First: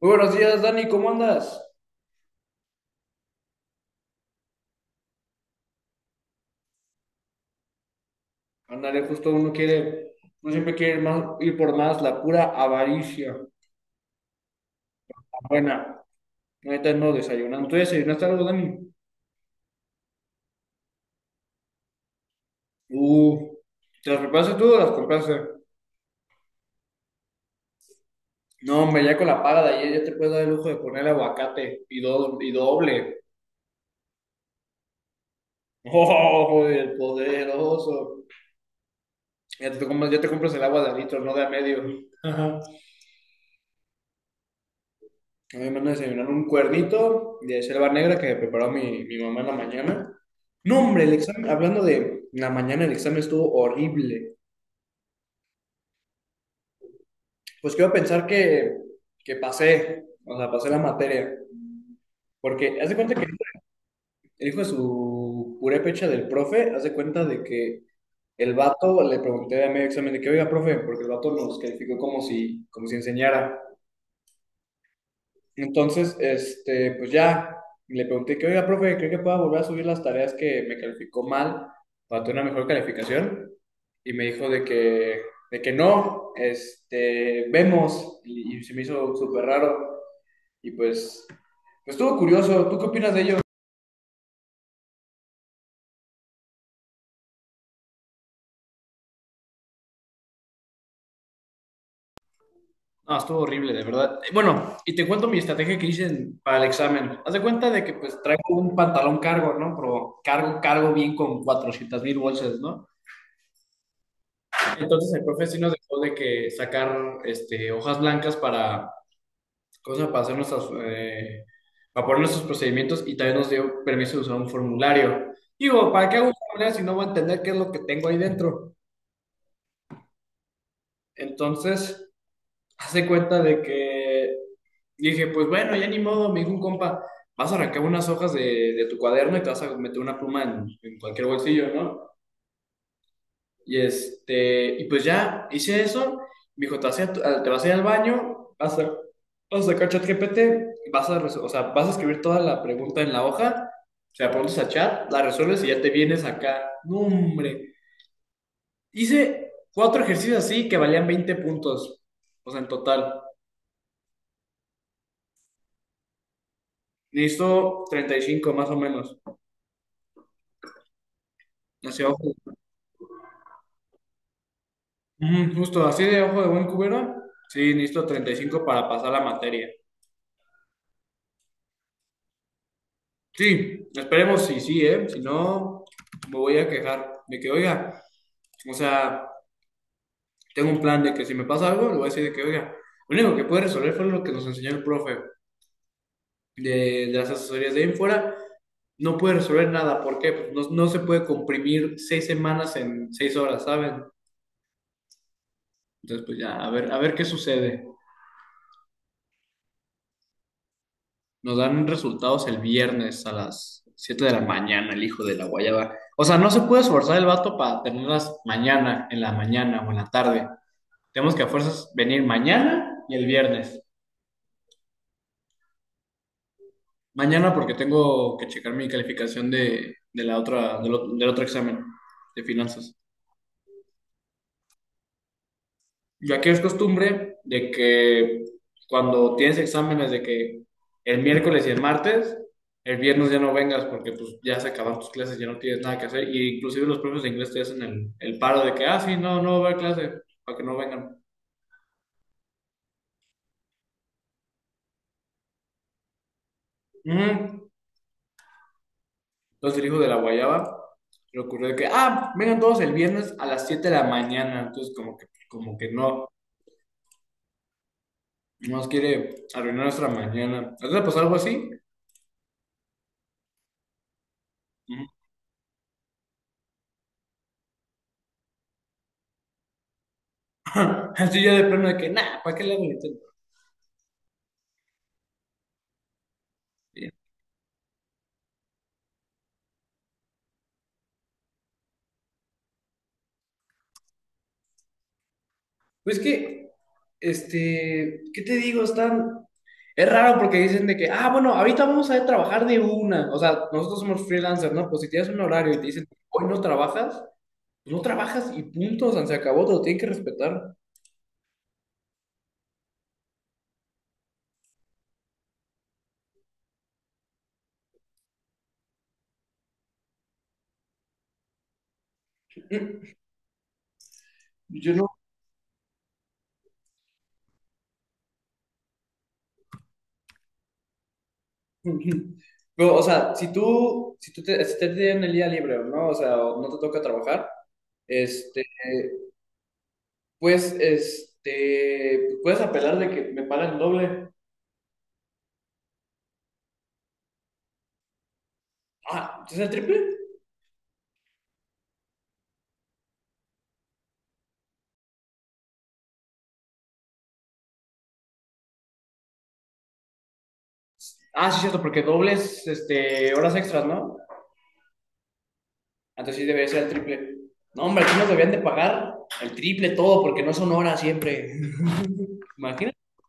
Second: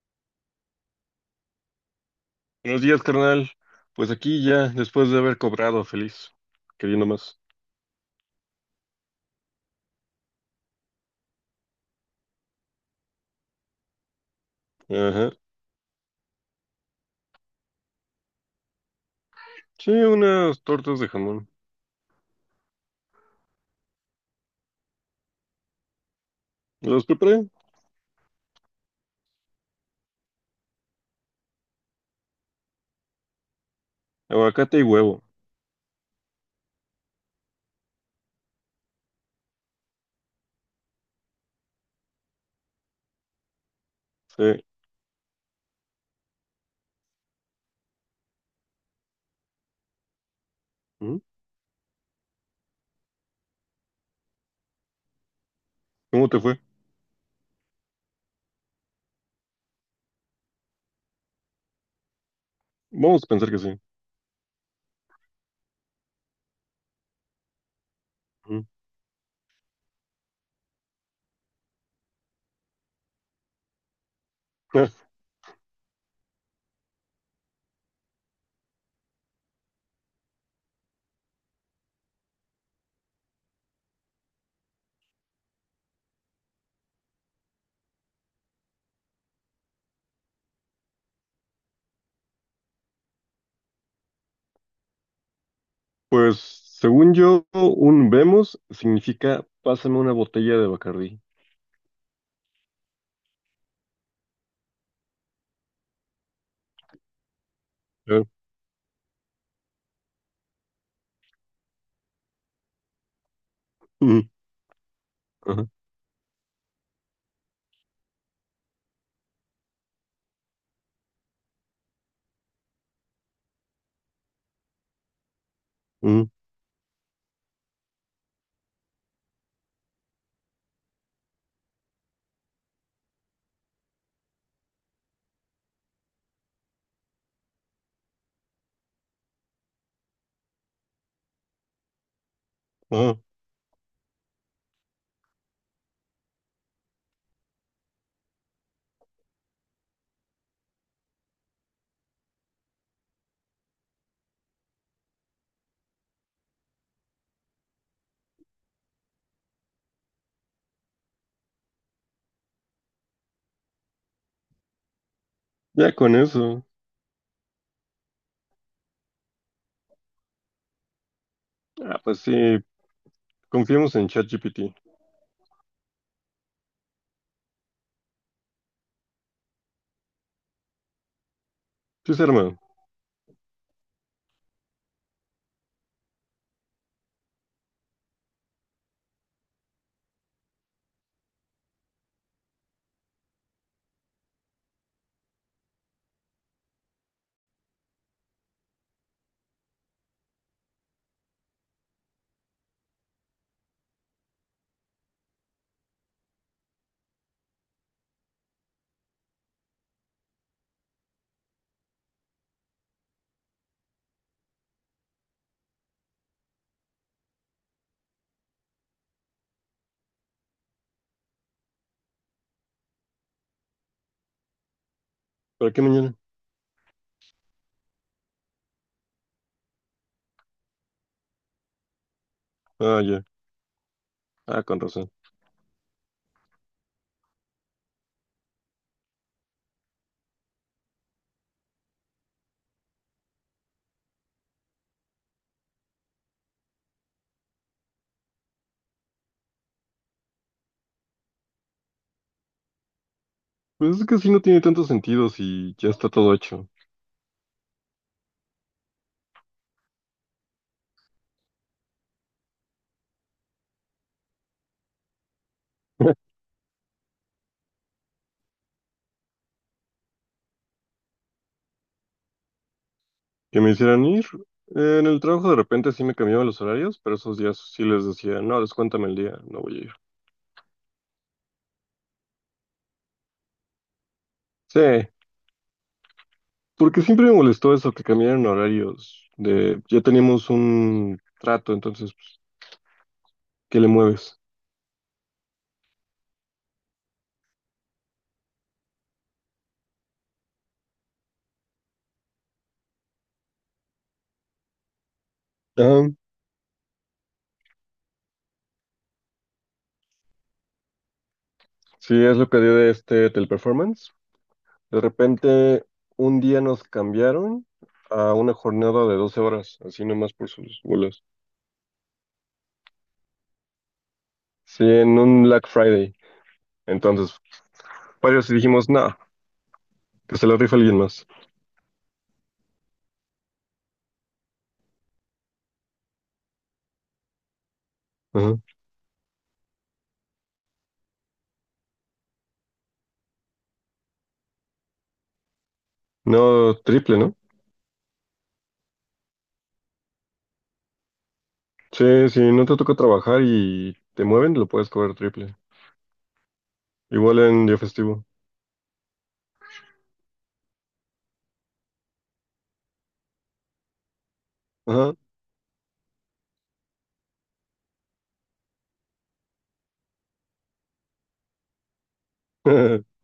Muy buenos días, Dani, ¿cómo andas? Buenos días, carnal. Pues aquí ya, después de haber cobrado, feliz. Queriendo más. Ándale, justo uno quiere, uno siempre quiere ir, más, ir por más, la pura avaricia. Ajá. Buena, ahorita no desayunando. ¿Tú desayunaste algo, Dani? Sí, unas tortas de jamón. Uh, ¿Te las preparaste tú o las compraste? Las preparé. No, hombre, ya con la paga de ayer ya te puedes dar el lujo de poner aguacate y doble. Aguacate y huevo. ¡Oh, el poderoso! Ya te compras el agua de a litro, no de a medio. Sí. A mí me mandan a desayunar un cuernito de selva negra que me preparó mi mamá en la mañana. No, hombre, el ¿Mm? examen, hablando de la mañana, el examen estuvo horrible. ¿Cómo te fue? Pues quiero pensar que pasé, o sea, pasé la materia. Porque haz de cuenta Vamos que a pensar que sí. el hijo de su purépecha del profe, haz de cuenta de que el ¿Mm? vato le pregunté a medio examen de que, oiga, profe, porque el vato nos calificó como si enseñara. Ah, Entonces, pues ya le pregunté que, oiga, profe, ¿cree que pueda volver a subir las tareas que me calificó mal para tener una mejor calificación? Y me dijo de que no, vemos, y se me hizo súper raro. Y pues estuvo curioso, ¿tú qué opinas de ello? pues, según yo, un vemos significa pásame una botella de Bacardí. No, estuvo horrible, de verdad. Bueno, y te cuento mi estrategia que hice para el examen. Haz de cuenta de que pues Ah, traigo un pantalón cargo, ¿no? Pero cargo, cargo bien con 400 mil bolsas, ¿no? ujú, Entonces el profe sí ajá, nos dejó de que sacar hojas blancas para, cosas para hacer nuestras, para poner nuestros procedimientos y también nos dio permiso de usar un formulario. Digo, ¿para qué hago ujú, un formulario si no voy a entender qué es lo que tengo ahí dentro? Entonces, hace cuenta de que dije, pues bueno, ya ni modo, me dijo un compa, vas a arrancar unas hojas de tu cuaderno y te vas a meter una pluma en cualquier bolsillo, ¿no? ajá. Y pues ya hice eso. Me dijo, te vas a ir, te vas a ir al baño, vas a sacar ChatGPT, o sea, vas a escribir toda la pregunta en la hoja, se la pones a chat, la resuelves y ya te vienes acá. No, hombre. Hice cuatro ejercicios así que valían 20 puntos, o sea, en total. Ya con eso. Necesito 35 más o menos. Así, Ah, pues ojo. sí, confiemos en ChatGPT. Ujú, justo así de ojo de buen cubero. Sí, necesito 35 para pasar la materia. Sí, se arma. Sí, esperemos si sí, ¿eh? Si no, me voy a quejar de que, oiga, o sea, tengo un plan de que si me pasa algo, le voy a decir de que, oiga, lo único que puede resolver fue lo que nos enseñó el profe de las asesorías de ahí en fuera. No puede resolver nada, ¿por qué? Pues no, no se puede comprimir 6 semanas en 6 horas, ¿saben? Entonces, pues ya, a ver qué sucede. Nos dan resultados el viernes a las 7 de la mañana, el hijo de la guayaba. O sea, no se puede esforzar el vato para tenerlas mañana, en la mañana o en la tarde. Tenemos que a fuerzas venir mañana y el viernes. ¿Para qué mañana? Mañana porque tengo que checar mi calificación de la otra, del otro examen de finanzas. Ah, ya. Ah, con razón. Yo aquí es costumbre de que cuando tienes exámenes de que el miércoles y el martes, el viernes ya no vengas porque pues ya se acabaron tus clases, ya no tienes nada que hacer. Y inclusive los profes de inglés te hacen el paro de que, ah, sí, no, no va a haber clase, para que no vengan. Pues es que sí no tiene tanto sentido si ya está todo hecho. Ujú. Los el hijo de la guayaba le ocurrió de que, ah, vengan todos el viernes a las 7 de la mañana. Entonces como que no, no nos quiere arruinar nuestra mañana. ¿A ti te pasó algo así? Que me hicieran ir. Ujú. En el trabajo de repente sí me cambiaban los horarios, pero esos días sí les decía, no, descuéntame el día, no voy a ir. Así ya de plano de que, nah, ¿para qué le hago el intento? Sí, porque Bien. siempre me molestó eso, que cambiaran horarios. De, ya teníamos un trato, entonces, pues, ¿qué le mueves? Pues que, ¿qué te digo? Están. Es raro porque dicen de que, ah, bueno, ahorita vamos a trabajar de una. O sea, nosotros somos freelancers, ¿no? Pues si tienes un horario y te dicen, Ah, hoy no trabajas, pues no trabajas y punto, o sea, se acabó, te lo tienen que respetar. sí, es lo que dio de este teleperformance. De repente, un día nos cambiaron a una jornada de 12 horas, así nomás por sus bolas. Mm. Sí, Yo no. en un Black Friday. Entonces, varios y dijimos, no, que se lo rifa alguien más. Pero, o sea, si tú, si te tienen el día libre, ¿no? O sea, o no te toca trabajar, Ajá. este, pues, puedes apelar de que me pagan el doble. No, triple, ¿no? Ah, ¿sí? ¿Es el triple? Sí, si no te toca trabajar y te mueven, lo puedes cobrar triple. Igual en día festivo. Ah, sí, cierto, porque dobles, horas extras, ¿no? Ajá. Entonces sí debería ser el triple. No, hombre, aquí nos debían de pagar el triple todo, porque no son horas siempre. Imagínate,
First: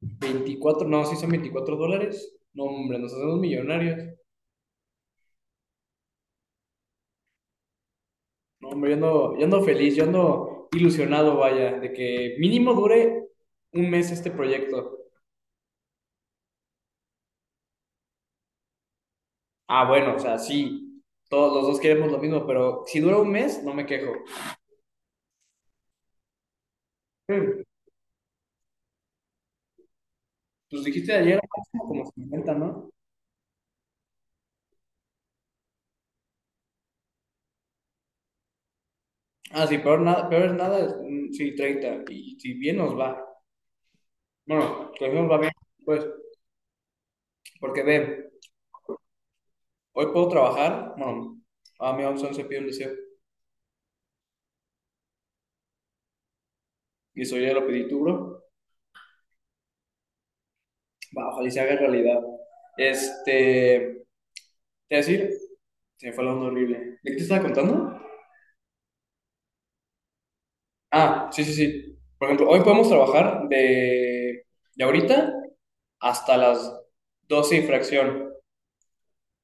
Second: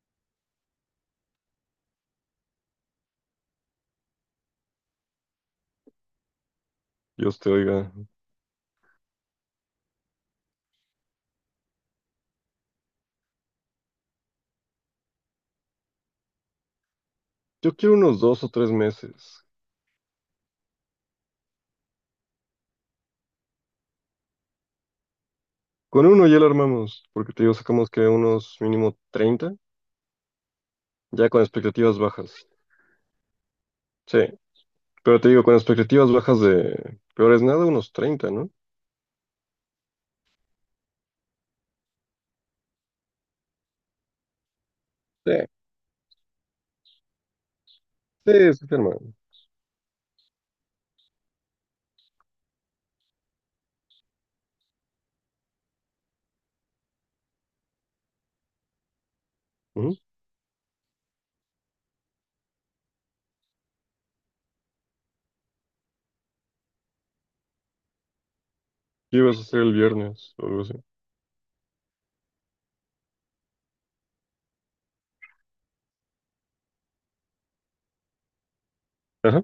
24 no, sí son 24 dólares. No, hombre, nos hacemos millonarios. Dios te oiga. No, hombre, yo ando feliz, yo ando ilusionado, vaya, de que mínimo dure un mes este proyecto. Yo quiero unos 2 o 3 meses. Ah, bueno, o sea, sí, todos los dos queremos lo mismo, pero si dura un mes, no me quejo. Con uno ya lo armamos, porque te digo, Hmm, sacamos que unos mínimo 30 Pues dijiste ya ayer con máximo expectativas como bajas. 50, ¿no? Sí, pero te digo, con expectativas bajas de peor es nada, unos 30, ¿no? Ah, sí, peor, nada, peor es nada, mm, sí, 30. Y si bien nos va. Bueno, que bien nos Sí, va bien, pues, porque ve, sí, sí, sí, hermano. hoy puedo trabajar, bueno, a mi 11 se pide un deseo, y eso ya lo pedí tú, bro. Va, ojalá y se haga realidad. Este, es decir, se me fue la onda horrible. ¿De qué te estaba contando? ¿Qué ibas a hacer el viernes o algo así? Ah, sí, sí, sí. Por ejemplo, hoy podemos trabajar de ahorita hasta las 12 y fracción. Ajá.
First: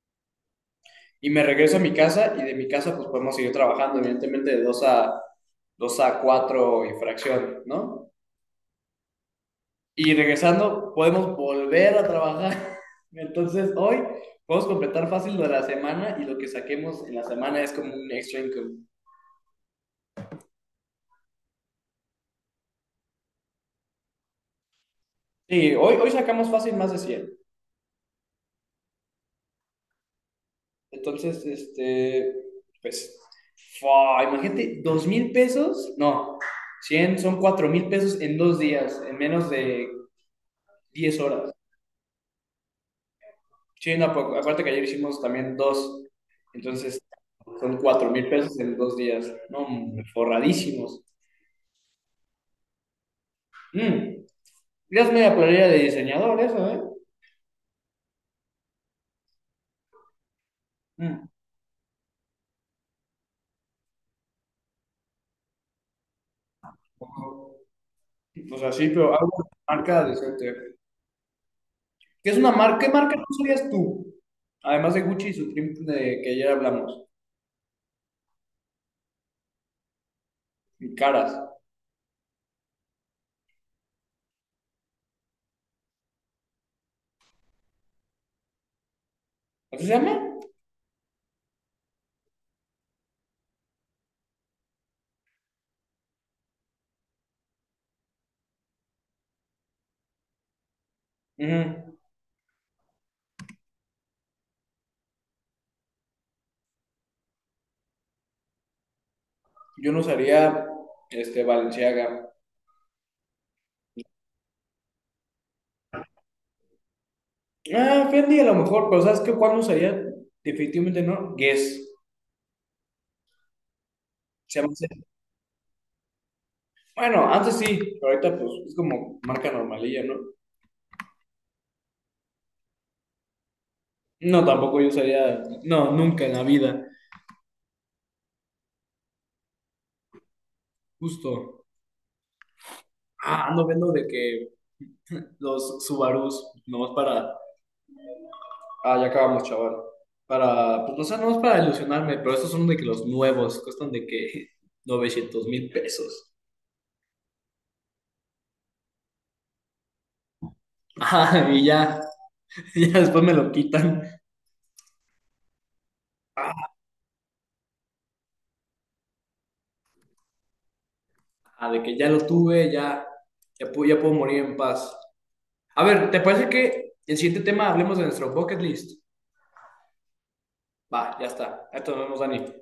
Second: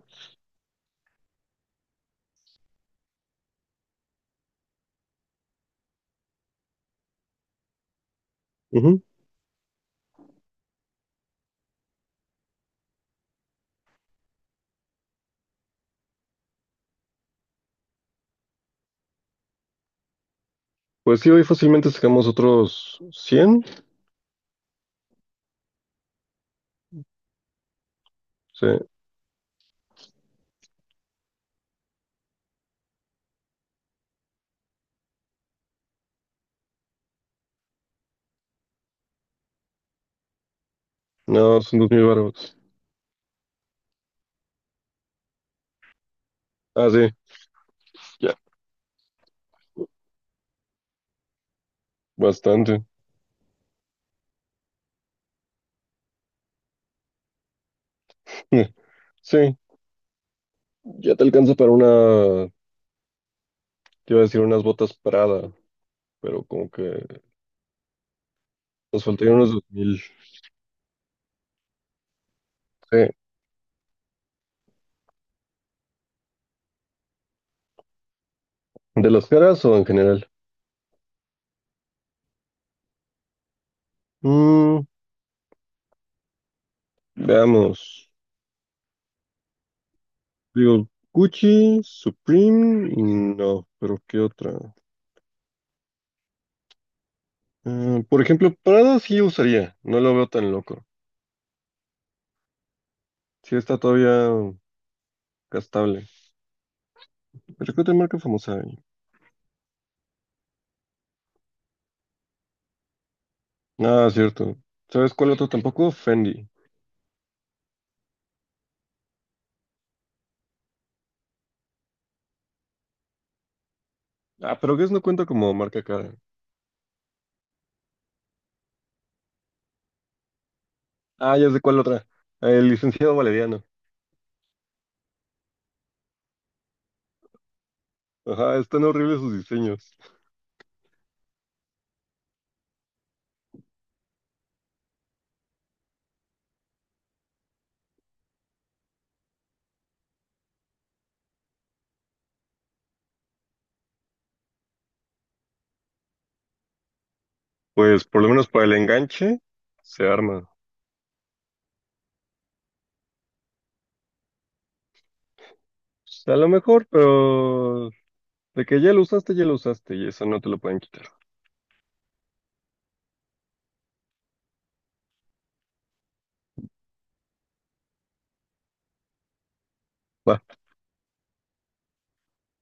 Y me regreso a mi casa y de mi casa pues podemos seguir trabajando, evidentemente de dos a 4 y fracción, ¿no? Y regresando podemos volver a trabajar. Entonces hoy podemos completar fácil lo de la semana y lo que saquemos en la semana es como un extra income. Pues sí, hoy fácilmente sacamos otros 100. Sí, hoy sacamos fácil más de 100. Sí, Entonces, pues, fua, imagínate, 2,000 pesos, no, 100 son 4,000 pesos en dos días, en menos de 10 horas. no, son 2000 baros. Sí, no, acuérdate que ayer hicimos también dos, Ah, entonces sí, son 4,000 ya, pesos en dos días, no, hombre, forradísimos. bastante. Mm, ya es media playera de diseñador eso, ¿eh? Sí, ya te Mm. alcanza para una, te iba a decir unas botas Prada, pero como que O sea, sí, nos pero algo faltarían de unos 2000. marca decente. ¿Qué es una marca? ¿Qué Sí, marca no sabías tú? Además de Gucci y Supreme de que ayer hablamos. ¿de las caras o en general? Y caras. Mm, veamos. ¿Así se llama? Digo, Gucci, Supreme, no, pero ¿qué otra? Por ejemplo, Prada sí usaría, no lo veo tan loco. Ujú. Sí está todavía gastable. Pero ¿qué otra marca famosa hay? Yo no usaría este Balenciaga. Ah, cierto. ¿Sabes cuál otro tampoco? Fendi. Ah, Fendi a lo mejor, pero ¿sabes qué? ¿Cuál no usaría? Definitivamente no. Guess. Ah, Se llama pero ese. Guess no cuenta como marca cara. Bueno, antes sí, pero ahorita pues es como marca normalilla, ¿no? Ah, ya sé cuál otra. El licenciado Valeriano. No, tampoco yo usaría. No, nunca en la vida. Ajá, están horribles sus diseños. Justo. Ah, ando viendo de que los Subarus, nomás para. Ah, ya acabamos, chaval. Para, pues no sé, nomás para ilusionarme, pero estos son de que los nuevos, cuestan de que 900,000 pesos. Pues por lo menos para el enganche se arma. O Ajá, y ya, ya después me lo quitan. a lo mejor, pero de que ya lo usaste y eso no te lo pueden quitar. Ah, de que ya lo tuve, ya puedo morir en paz. A ver, ¿te parece que el siguiente tema hablemos de nuestro bucket list? Va, ya está. Esto nos vemos, Dani.